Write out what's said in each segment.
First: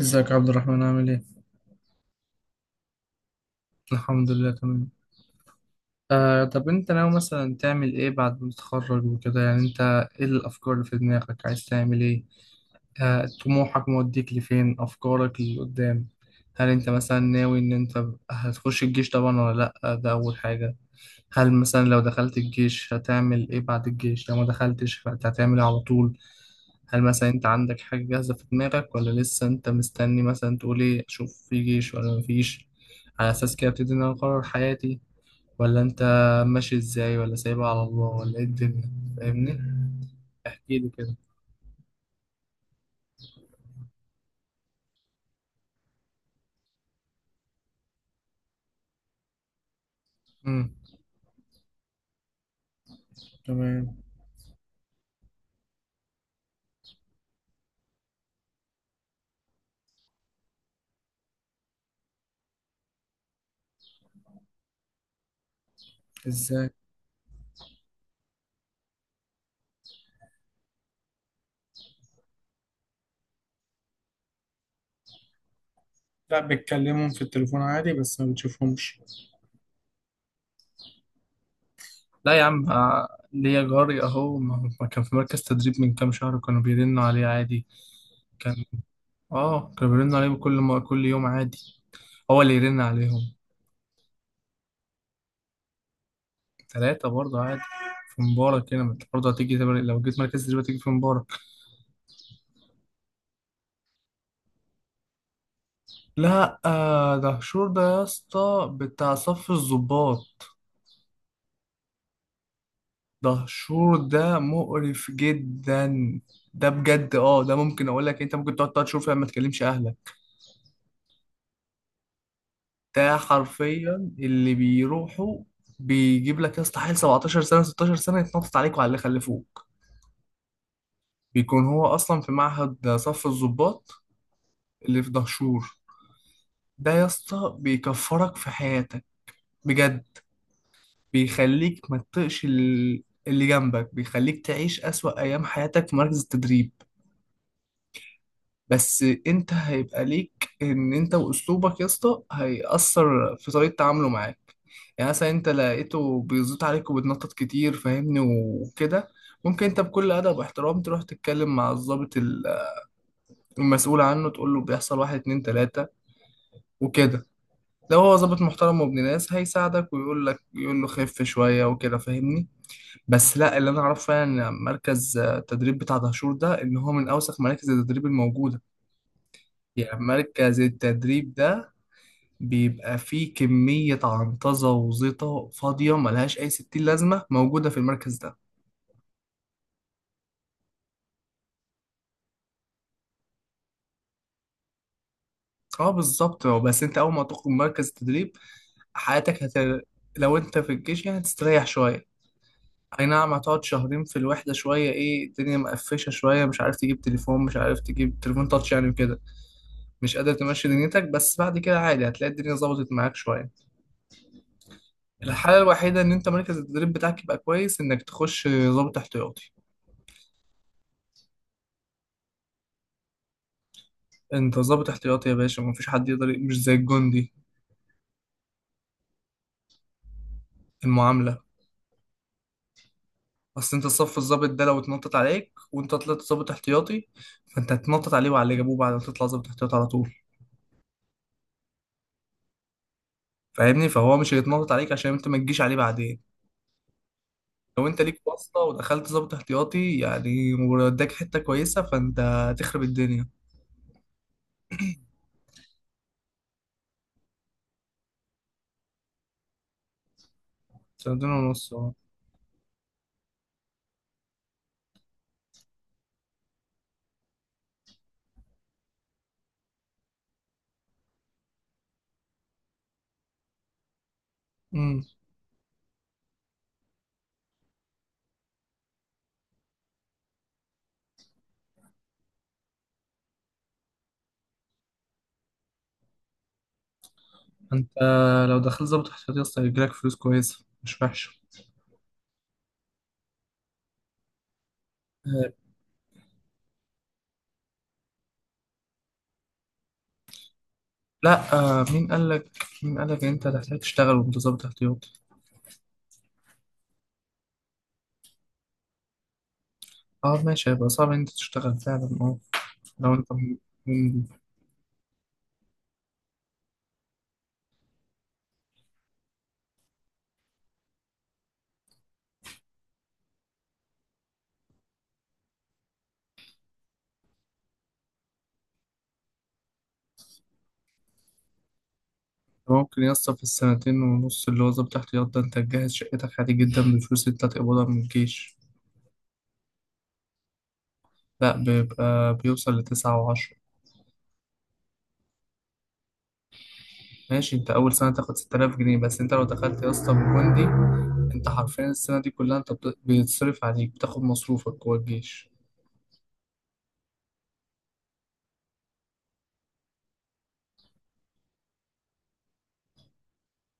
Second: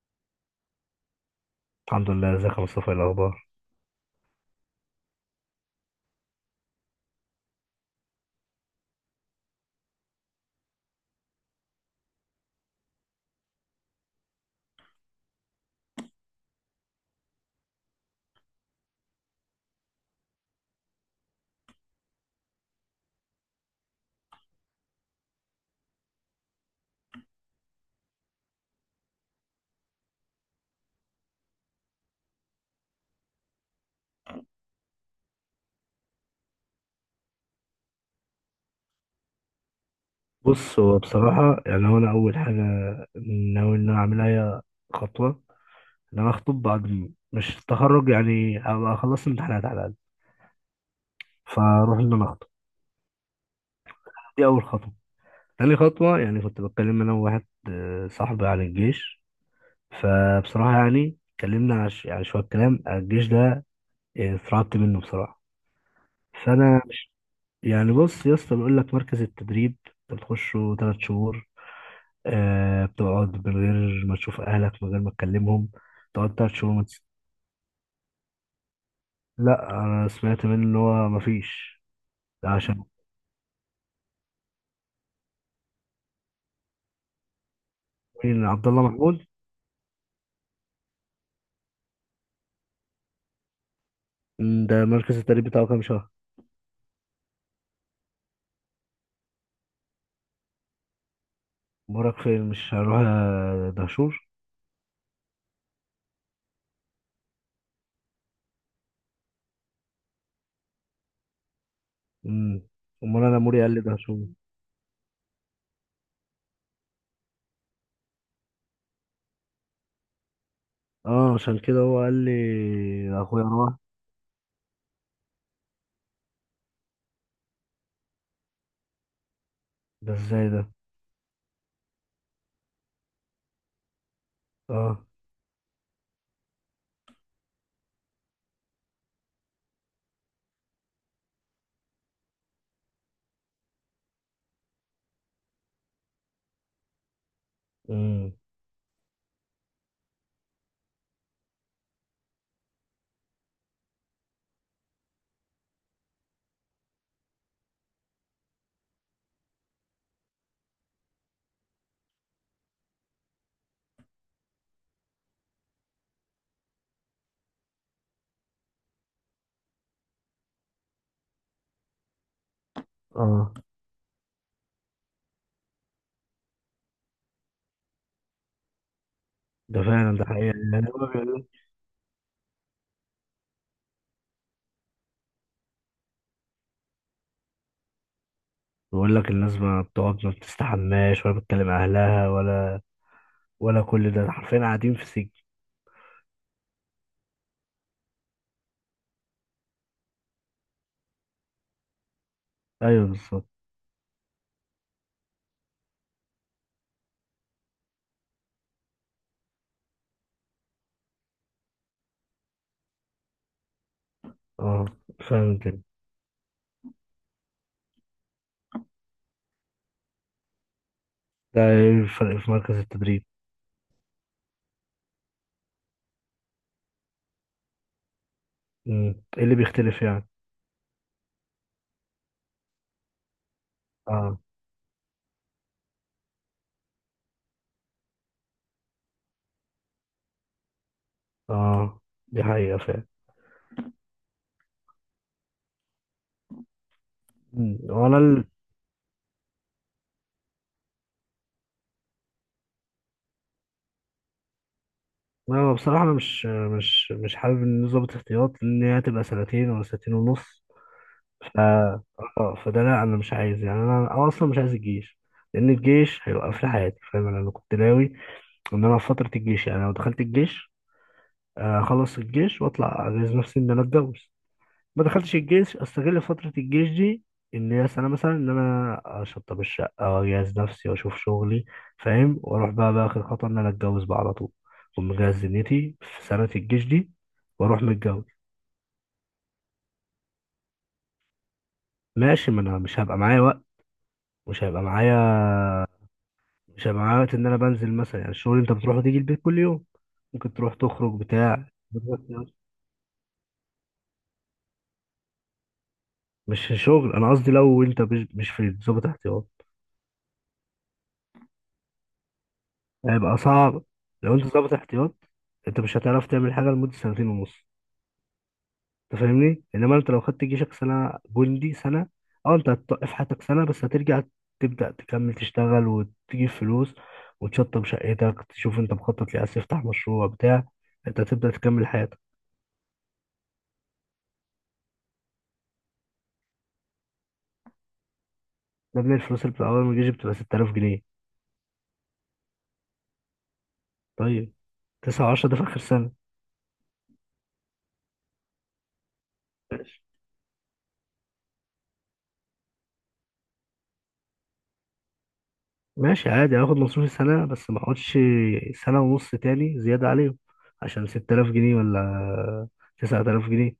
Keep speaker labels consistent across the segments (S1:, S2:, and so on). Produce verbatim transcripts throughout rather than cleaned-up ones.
S1: ازيك يا عبد الرحمن عامل ايه؟
S2: الحمد لله، ازيك يا مصطفى؟ ايه الاخبار؟
S1: الحمد لله تمام. آه، طب انت ناوي مثلا تعمل ايه بعد ما تتخرج وكده؟ يعني انت ايه الافكار اللي في دماغك عايز تعمل ايه؟ آه، طموحك موديك لفين؟ افكارك اللي قدام، هل انت مثلا ناوي ان انت هتخش الجيش طبعا ولا لا؟ ده اول حاجة. هل مثلا لو دخلت الجيش هتعمل ايه بعد الجيش؟ لو ما دخلتش فانت هتعمل ايه على طول؟ هل مثلا انت عندك حاجة جاهزة في دماغك ولا لسه انت مستني مثلا تقول ايه اشوف في جيش ولا مفيش على اساس كده ابتدي ان انا اقرر حياتي؟ ولا انت ماشي ازاي؟ ولا سايبها على الله؟ ولا ايه الدنيا؟ فاهمني؟ احكي
S2: بص،
S1: لي
S2: هو
S1: كده.
S2: بصراحه يعني هو انا اول حاجه ناوي ان انا اعملها، هي خطوه ان انا اخطب بعد م- مش التخرج، يعني ابقى خلصت امتحانات على الاقل.
S1: امم.
S2: فاروح ان انا اخطب.
S1: تمام.
S2: دي اول خطوه. تاني خطوه، يعني كنت بتكلم انا وواحد آه، صاحبي عن الجيش، فبصراحه يعني اتكلمنا على ش- يعني شويه كلام الجيش ده. آه، اترعبت منه بصراحه.
S1: ازاي؟
S2: فانا يعني، بص يا اسطى، بيقول لك مركز التدريب انت بتخشه ثلاث شهور، آه بتقعد من غير ما تشوف أهلك، من غير ما تكلمهم، تقعد
S1: لا،
S2: تلات شهور ما تس-
S1: بتكلمهم في التليفون عادي بس ما بتشوفهمش.
S2: لا، أنا سمعت منه إن هو مفيش.
S1: لا يا
S2: ده
S1: عم،
S2: عشان.
S1: آه، ليا جاري اهو ما ما كان في مركز تدريب من كام شهر كانوا بيرنوا عليه عادي.
S2: مين؟
S1: كان
S2: عبد الله محمود.
S1: اه كانوا بيرنوا عليه كل ما كل يوم عادي. هو اللي يرن عليهم.
S2: مم، ده مركز التدريب بتاعه كام شهر؟
S1: ثلاثة برضه عادي. في مبارك هنا، ما انت برضه هتيجي تبقى- لو جيت مركز تدريب هتيجي في مبارك.
S2: أمورك فين؟ مش هروح آه، دهشور.
S1: لا، آه دهشور ده يا اسطى بتاع صف الضباط.
S2: مم. أمال أنا موري قال لي
S1: دهشور
S2: دهشور.
S1: ده مقرف جدا. ده بجد. اه ده ممكن اقول لك إيه، انت ممكن تقعد تلات شهور فيها ما تكلمش اهلك.
S2: اه، عشان كده هو قال
S1: ده
S2: لي أخويا روح.
S1: حرفيا اللي بيروحوا، بيجيب لك يا اسطى حيل سبعتاشر سنة ستاشر سنة يتنطط عليكوا على اللي خلفوك.
S2: ده ازاي ده؟
S1: بيكون هو اصلا في معهد صف الضباط اللي
S2: اه.
S1: في دهشور. ده يا اسطى بيكفرك في حياتك، بجد. بيخليك ما تطقش ال- اللي جنبك، بيخليك تعيش أسوأ أيام حياتك في مركز التدريب.
S2: مم.
S1: بس انت هيبقى ليك، ان انت واسلوبك يا اسطى هيأثر في طريقة تعامله معاك. يعني مثلا انت لقيته بيزيط عليك وبتنطط كتير، فاهمني وكده، ممكن انت بكل ادب واحترام تروح تتكلم مع الضابط ال- المسؤول عنه، تقول له بيحصل واحد اتنين تلاتة وكده. لو هو ضابط محترم وابن ناس هيساعدك، ويقول لك يقول له خف شوية وكده، فاهمني؟ بس
S2: اه،
S1: لا، اللي انا اعرفه يعني إن مركز آه، التدريب بتاع دهشور ده ان هو من اوسخ مراكز التدريب الموجوده.
S2: ده
S1: يعني
S2: فعلا، ده حقيقة.
S1: مركز
S2: يعني هو
S1: التدريب
S2: بيقول،
S1: ده بيبقى فيه كميه عنطزه وزيطه فاضيه ملهاش اي ستين لازمه موجوده في المركز ده.
S2: بيقول لك الناس ما بتقعد، ما بتستحماش، ولا بتكلم أهلها، ولا، ولا كل ده حرفيا قاعدين في سجن.
S1: اه، بالظبط. هو بس انت اول ما تخرج من مركز التدريب حياتك هت. لو انت في الجيش يعني هتستريح شويه.
S2: ايوه
S1: اي نعم،
S2: بالظبط.
S1: هتقعد شهرين في الوحدة شوية، ايه الدنيا مقفشة شوية، مش عارف تجيب تليفون مش عارف تجيب تليفون تاتش يعني وكده. مش قادر تمشي دنيتك، بس بعد كده عادي هتلاقي الدنيا ظبطت معاك شوية.
S2: اه، فاهم
S1: الحالة
S2: كده.
S1: الوحيدة ان انت مركز التدريب بتاعك يبقى كويس انك تخش ضابط احتياطي.
S2: ده ايه الفرق في مركز التدريب؟
S1: انت ضابط احتياطي يا باشا، مفيش حد يقدر، مش زي الجندي.
S2: مم. ايه اللي بيختلف يعني؟
S1: المعاملة. اصل انت صف
S2: اه.
S1: الضابط ده لو اتنطط عليك، وانت طلعت ضابط احتياطي، فانت هتنطط عليه وعلى اللي جابوه بعد ما تطلع ضابط احتياطي على طول،
S2: اه، دي حقيقة فعلا.
S1: فاهمني؟ فهو مش هيتنطط عليك عشان انت ما تجيش عليه بعدين.
S2: مم.
S1: لو انت
S2: وانا
S1: ليك
S2: ال...
S1: واسطة ودخلت ضابط احتياطي يعني واداك حتة كويسة، فانت هتخرب الدنيا.
S2: انا بصراحة، انا مش مش مش حابب ان ظابط احتياط، لان هي هتبقى سنتين ولا سنتين ونص.
S1: هتخرب الدنيا
S2: ف
S1: ونص اه.
S2: اه فده لا، انا مش عايز، يعني انا أنا اصلا مش عايز الجيش، لان الجيش هيوقف لي حياتي، فاهم. انا أنا كنت ناوي ان انا في فترة الجيش، يعني لو دخلت الجيش آه، اخلص الجيش واطلع، اجهز نفسي ان انا اتجوز.
S1: امم.
S2: ما دخلتش الجيش، استغل فترة الجيش دي، ان هي سنة مثلا، ان انا اشطب الشقة واجهز نفسي واشوف شغلي، فاهم، واروح بقى، بقى اخر خطوة ان انا اتجوز بقى على طول. اكون مجهز دنيتي في سنة الجيش دي، واروح
S1: انت
S2: متجوز.
S1: لو دخلت ضابط احتياطي اصلا هيجيلك فلوس كويسة مش وحشة.
S2: ماشي، ما انا مش هبقى معايا وقت، مش هيبقى معايا،
S1: اه،
S2: مش هيبقى معايا وقت ان انا بنزل مثلا، يعني الشغل انت بتروح وتيجي البيت كل يوم، ممكن تروح تخرج
S1: لا.
S2: بتاع.
S1: اه، مين قال لك مين قال لك ان انت هتحتاج تشتغل وانت ضابط احتياطي؟
S2: مش شغل، انا قصدي لو انت مش مش في ضابط احتياط،
S1: اه ماشي، هيبقى صعب ان انت تشتغل فعلا، اه. لو انت
S2: هيبقى
S1: م-
S2: صعب.
S1: م-
S2: لو انت ضابط احتياط، انت مش هتعرف تعمل حاجة لمدة سنتين ونص. انت فاهمني، انما انت لو خدت جيشك سنه، جندي سنه، اه، انت هتوقف حياتك سنه بس، هترجع تبدا تكمل تشتغل وتجيب فلوس، وتشطب شقتك، تشوف انت مخطط ليه، عايز تفتح مشروع بتاع، انت هتبدا تكمل حياتك.
S1: ممكن يسطا في السنتين ونص اللي هو ضابط احتياط ده انت تجهز شقتك عادي جدا بفلوس انت تقبضها من الجيش.
S2: ده من الفلوس اللي بتبقى، اول ما الجيش بتبقى ستة آلاف جنيه.
S1: لا، بيبقى بيوصل لتسعة وعشرة.
S2: طيب، تسعة و10 ده في اخر سنه.
S1: ماشي، انت اول سنه تاخد ست تلاف جنيه بس، انت لو دخلت يا
S2: ماشي.
S1: اسطى بجوندي انت حرفيا السنه دي كلها انت بت- بيتصرف عليك بتاخد مصروفك جوه الجيش.
S2: ماشي عادي، هاخد مصروفي سنه بس، ما اقعدش سنه ونص تاني زياده عليهم عشان ستة آلاف جنيه ولا تسعة آلاف جنيه؟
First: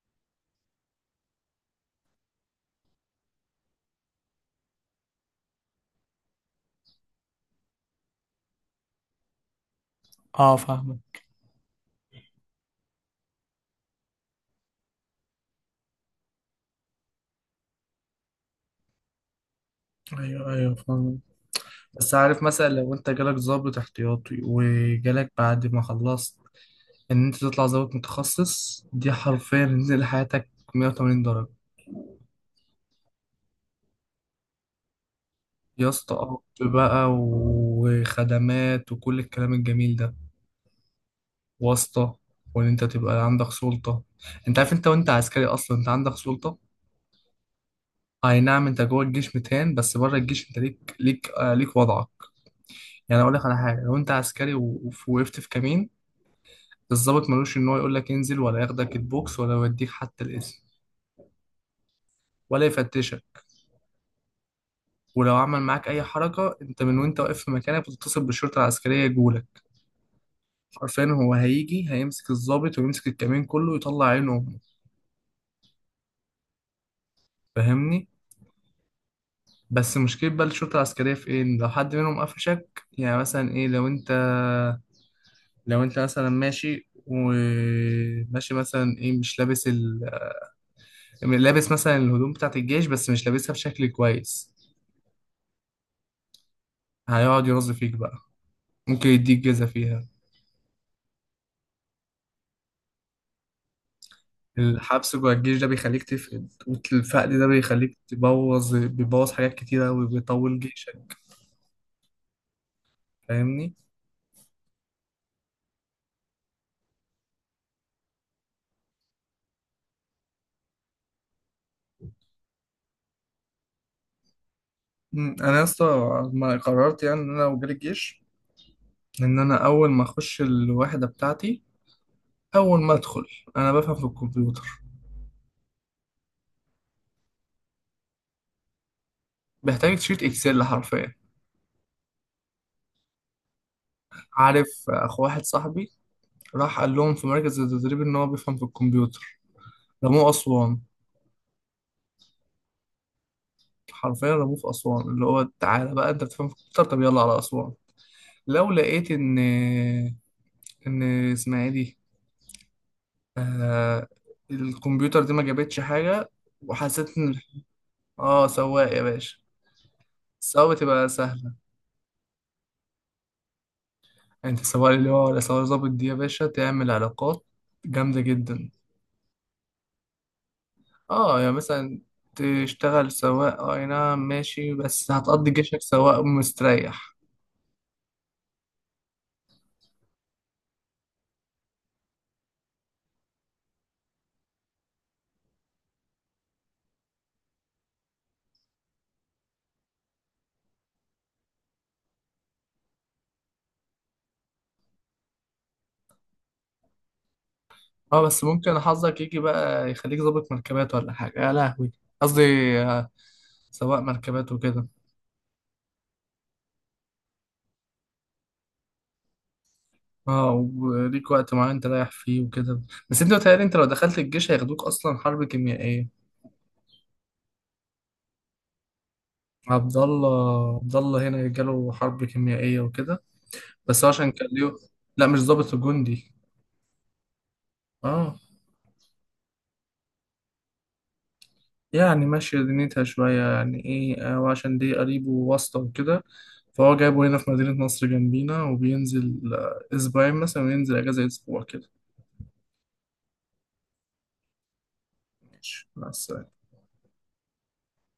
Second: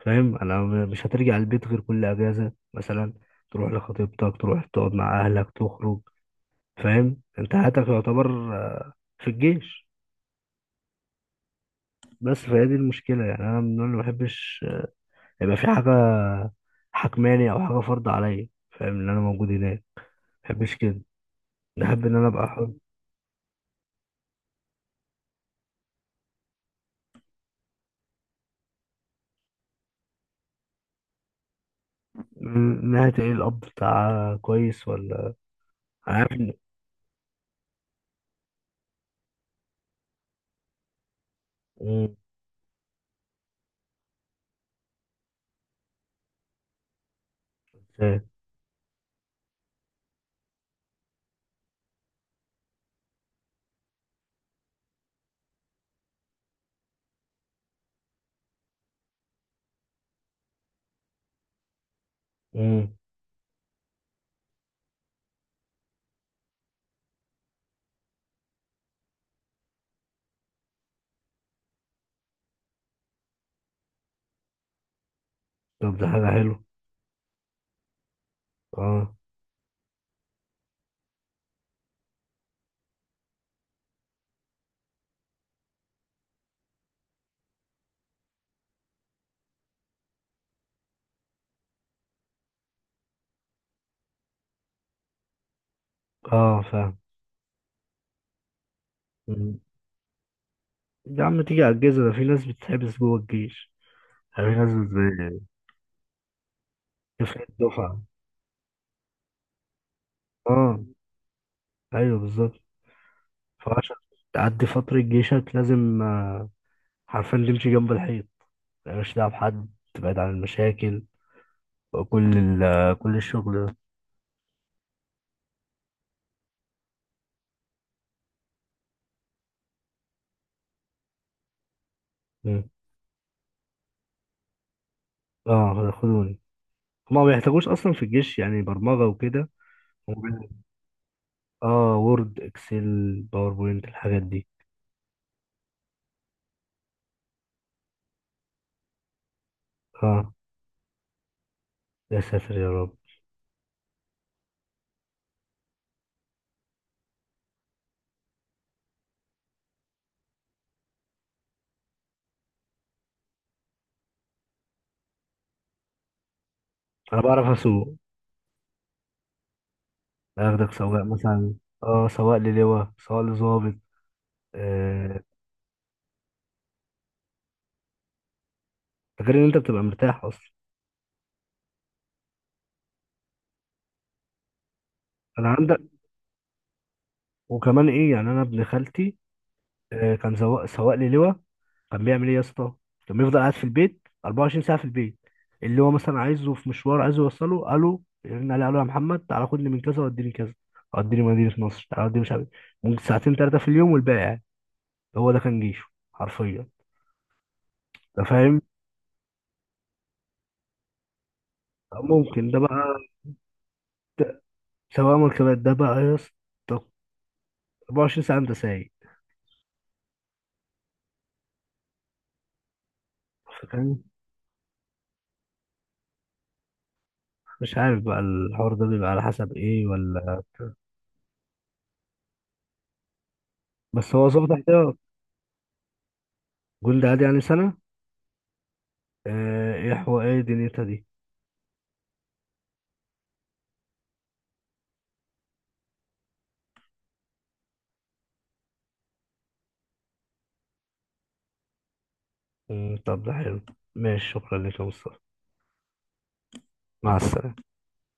S2: فاهم، انا م- مش هترجع البيت غير كل اجازه مثلا، تروح لخطيبتك، تروح تقعد مع اهلك، تخرج. فاهم، انت حياتك يعتبر آه، في الجيش.
S1: اه، فاهمك.
S2: بس فهي دي المشكله، يعني انا من النوع اللي ما بحبش آه، يبقى في حاجه حكماني، او حاجه فرض عليا، فاهم ان انا موجود هناك، ما
S1: ايوه
S2: بحبش
S1: ايوه،
S2: كده،
S1: فاهم.
S2: بحب
S1: بس
S2: ان انا
S1: عارف
S2: ابقى
S1: مثلا
S2: حر.
S1: لو انت جالك ضابط احتياطي، وجالك بعد ما خلصت ان انت تطلع ضابط متخصص، دي حرفيا نزل حياتك مئة وثمانين درجة.
S2: م- ناحيه ايه؟ الاب بتاع كويس ولا؟
S1: يا اسطى
S2: أنا عارف
S1: اب
S2: ان...
S1: بقى وخدمات وكل الكلام الجميل ده،
S2: مم،
S1: واسطة، وان انت تبقى عندك سلطة. انت عارف انت وانت عسكري اصلا انت عندك سلطة.
S2: فاهم.
S1: اي نعم، انت جوه الجيش ميتين بس بره الجيش انت ليك ليك آه ليك وضعك. يعني اقول لك على حاجه، لو انت عسكري و- ووقفت في كمين، الضابط ملوش ان هو يقول لك انزل، ولا ياخدك البوكس، ولا يوديك حتى القسم، ولا
S2: مم.
S1: يفتشك. ولو عمل معاك اي حركه، انت من وانت واقف في مكانك بتتصل بالشرطه العسكريه يجولك عارفين، هو هيجي هيمسك الضابط ويمسك الكمين كله ويطلع عينه امه،
S2: طب ده حاجه حلوه.
S1: فاهمني؟
S2: اه.
S1: بس مشكله بقى الشرطه العسكريه في ايه، إن لو حد منهم قفشك، يعني مثلا ايه، لو انت لو انت مثلا ماشي وماشي مثلا ايه مش لابس ال، لابس مثلا الهدوم بتاعت الجيش بس مش لابسها بشكل كويس،
S2: اه،
S1: هيقعد يرز فيك بقى، ممكن يديك
S2: فاهم.
S1: جزا فيها.
S2: يا عم، تيجي على الجيزة ده في ناس بتتحبس جوه الجيش، يعني في ناس
S1: الحبس جوه
S2: بت-
S1: الجيش ده بيخليك تفقد، والفقد
S2: تفرق
S1: ده بيخليك
S2: الدفعة.
S1: تبوظ بيبوظ حاجات كتيرة وبيطول
S2: اه،
S1: جيشك،
S2: ايوه بالظبط.
S1: فاهمني؟
S2: فعشان تعدي فترة جيشك لازم آه، حرفيا تمشي جنب الحيط، مالكش دعوة بحد، تبعد عن المشاكل، وكل ال آه، كل الشغل ده.
S1: مم، انا يا اسطى ما قررت يعني ان انا لو جالي الجيش، ان انا اول ما اخش الوحدة بتاعتي،
S2: مم.
S1: اول ما ادخل انا بفهم في الكمبيوتر.
S2: اه، خدوني، هما ما بيحتاجوش اصلا في الجيش يعني برمجة وكده،
S1: بيحتاج شيت
S2: هما بي-
S1: اكسل حرفيا.
S2: اه، وورد، اكسل، باوربوينت، الحاجات دي.
S1: عارف اخو واحد صاحبي راح قال لهم في مركز التدريب ان هو بيفهم في الكمبيوتر، رموه
S2: اه،
S1: اسوان.
S2: يا ساتر يا رب.
S1: حرفيا رموه في اسوان اللي هو تعالى بقى انت بتفهم في الكمبيوتر، طب يلا على اسوان. لو لقيت ان ان اسمها ايه دي، آه الكمبيوتر دي ما جابتش حاجه، وحسيت
S2: انا
S1: ان،
S2: بعرف اسوق،
S1: اه سواق يا باشا.
S2: اخدك
S1: السواقه
S2: سواق
S1: بتبقى سهله.
S2: مثلا. اه، سواق للواء، سواق لظابط.
S1: انت سواق اللي
S2: آه،
S1: هو ولا سواق ظابط، دي يا باشا تعمل علاقات جامده جدا.
S2: غير ان انت بتبقى مرتاح اصلا.
S1: اه يعني مثلا تشتغل سواق آه، اي نعم ماشي، بس
S2: انا
S1: هتقضي
S2: عندك،
S1: جيشك سواق مستريح.
S2: وكمان ايه، يعني انا ابن خالتي آه، كان سواق، سواق لي لواء. كان بيعمل ايه يا اسطى؟ كان بيفضل قاعد في البيت اربعة وعشرين ساعة ساعه في البيت، اللي هو مثلا عايزه في مشوار، عايزه يوصله، قالوا يرن عليه، قالوا يا محمد تعالى خدني من كذا وديني كذا، وديني مدينه نصر، تعالى وديني مش عارف إيه. ممكن ساعتين ثلاثه في اليوم، والباقي قاعد. هو ده كان جيشه حرفيا.
S1: اه،
S2: انت
S1: بس
S2: فاهم،
S1: ممكن حظك يجي بقى يخليك ظابط مركبات ولا حاجة يا لهوي. قصدي
S2: ممكن ده بقى،
S1: آه، سواق مركبات وكده.
S2: سواق مركبات ده بقى يا اسطى، اربعة وعشرين ساعة ساعه انت سايق.
S1: اه، وليك وقت معين تريح فيه وكده. بس انت متهيألي انت لو
S2: فكان
S1: دخلت الجيش هياخدوك اصلا حرب كيميائية.
S2: مش عارف بقى الحوار ده بيبقى على حسب ايه
S1: عبد
S2: ولا؟
S1: الله عبد الله هنا جاله حرب كيميائية وكده. بس هو
S2: بس هو
S1: عشان كان
S2: ظابط
S1: ليه.
S2: احتياط،
S1: لا مش ظابط وجندي
S2: جولد عادي يعني سنة.
S1: اه.
S2: آه، ايه حو ايه دنيتها دي؟
S1: يعني ماشية دنيتها شوية، يعني إيه، آه، وعشان دي قريبه واسطة وكده. فهو جايبه هنا في مدينة نصر جنبينا، وبينزل آه، أسبوعين مثلا، وينزل أجازة أسبوع كده.
S2: مم، طب ده حلو. ماشي، شكرا لك يا مصطفى،
S1: ماشي بس.
S2: مع السلامة.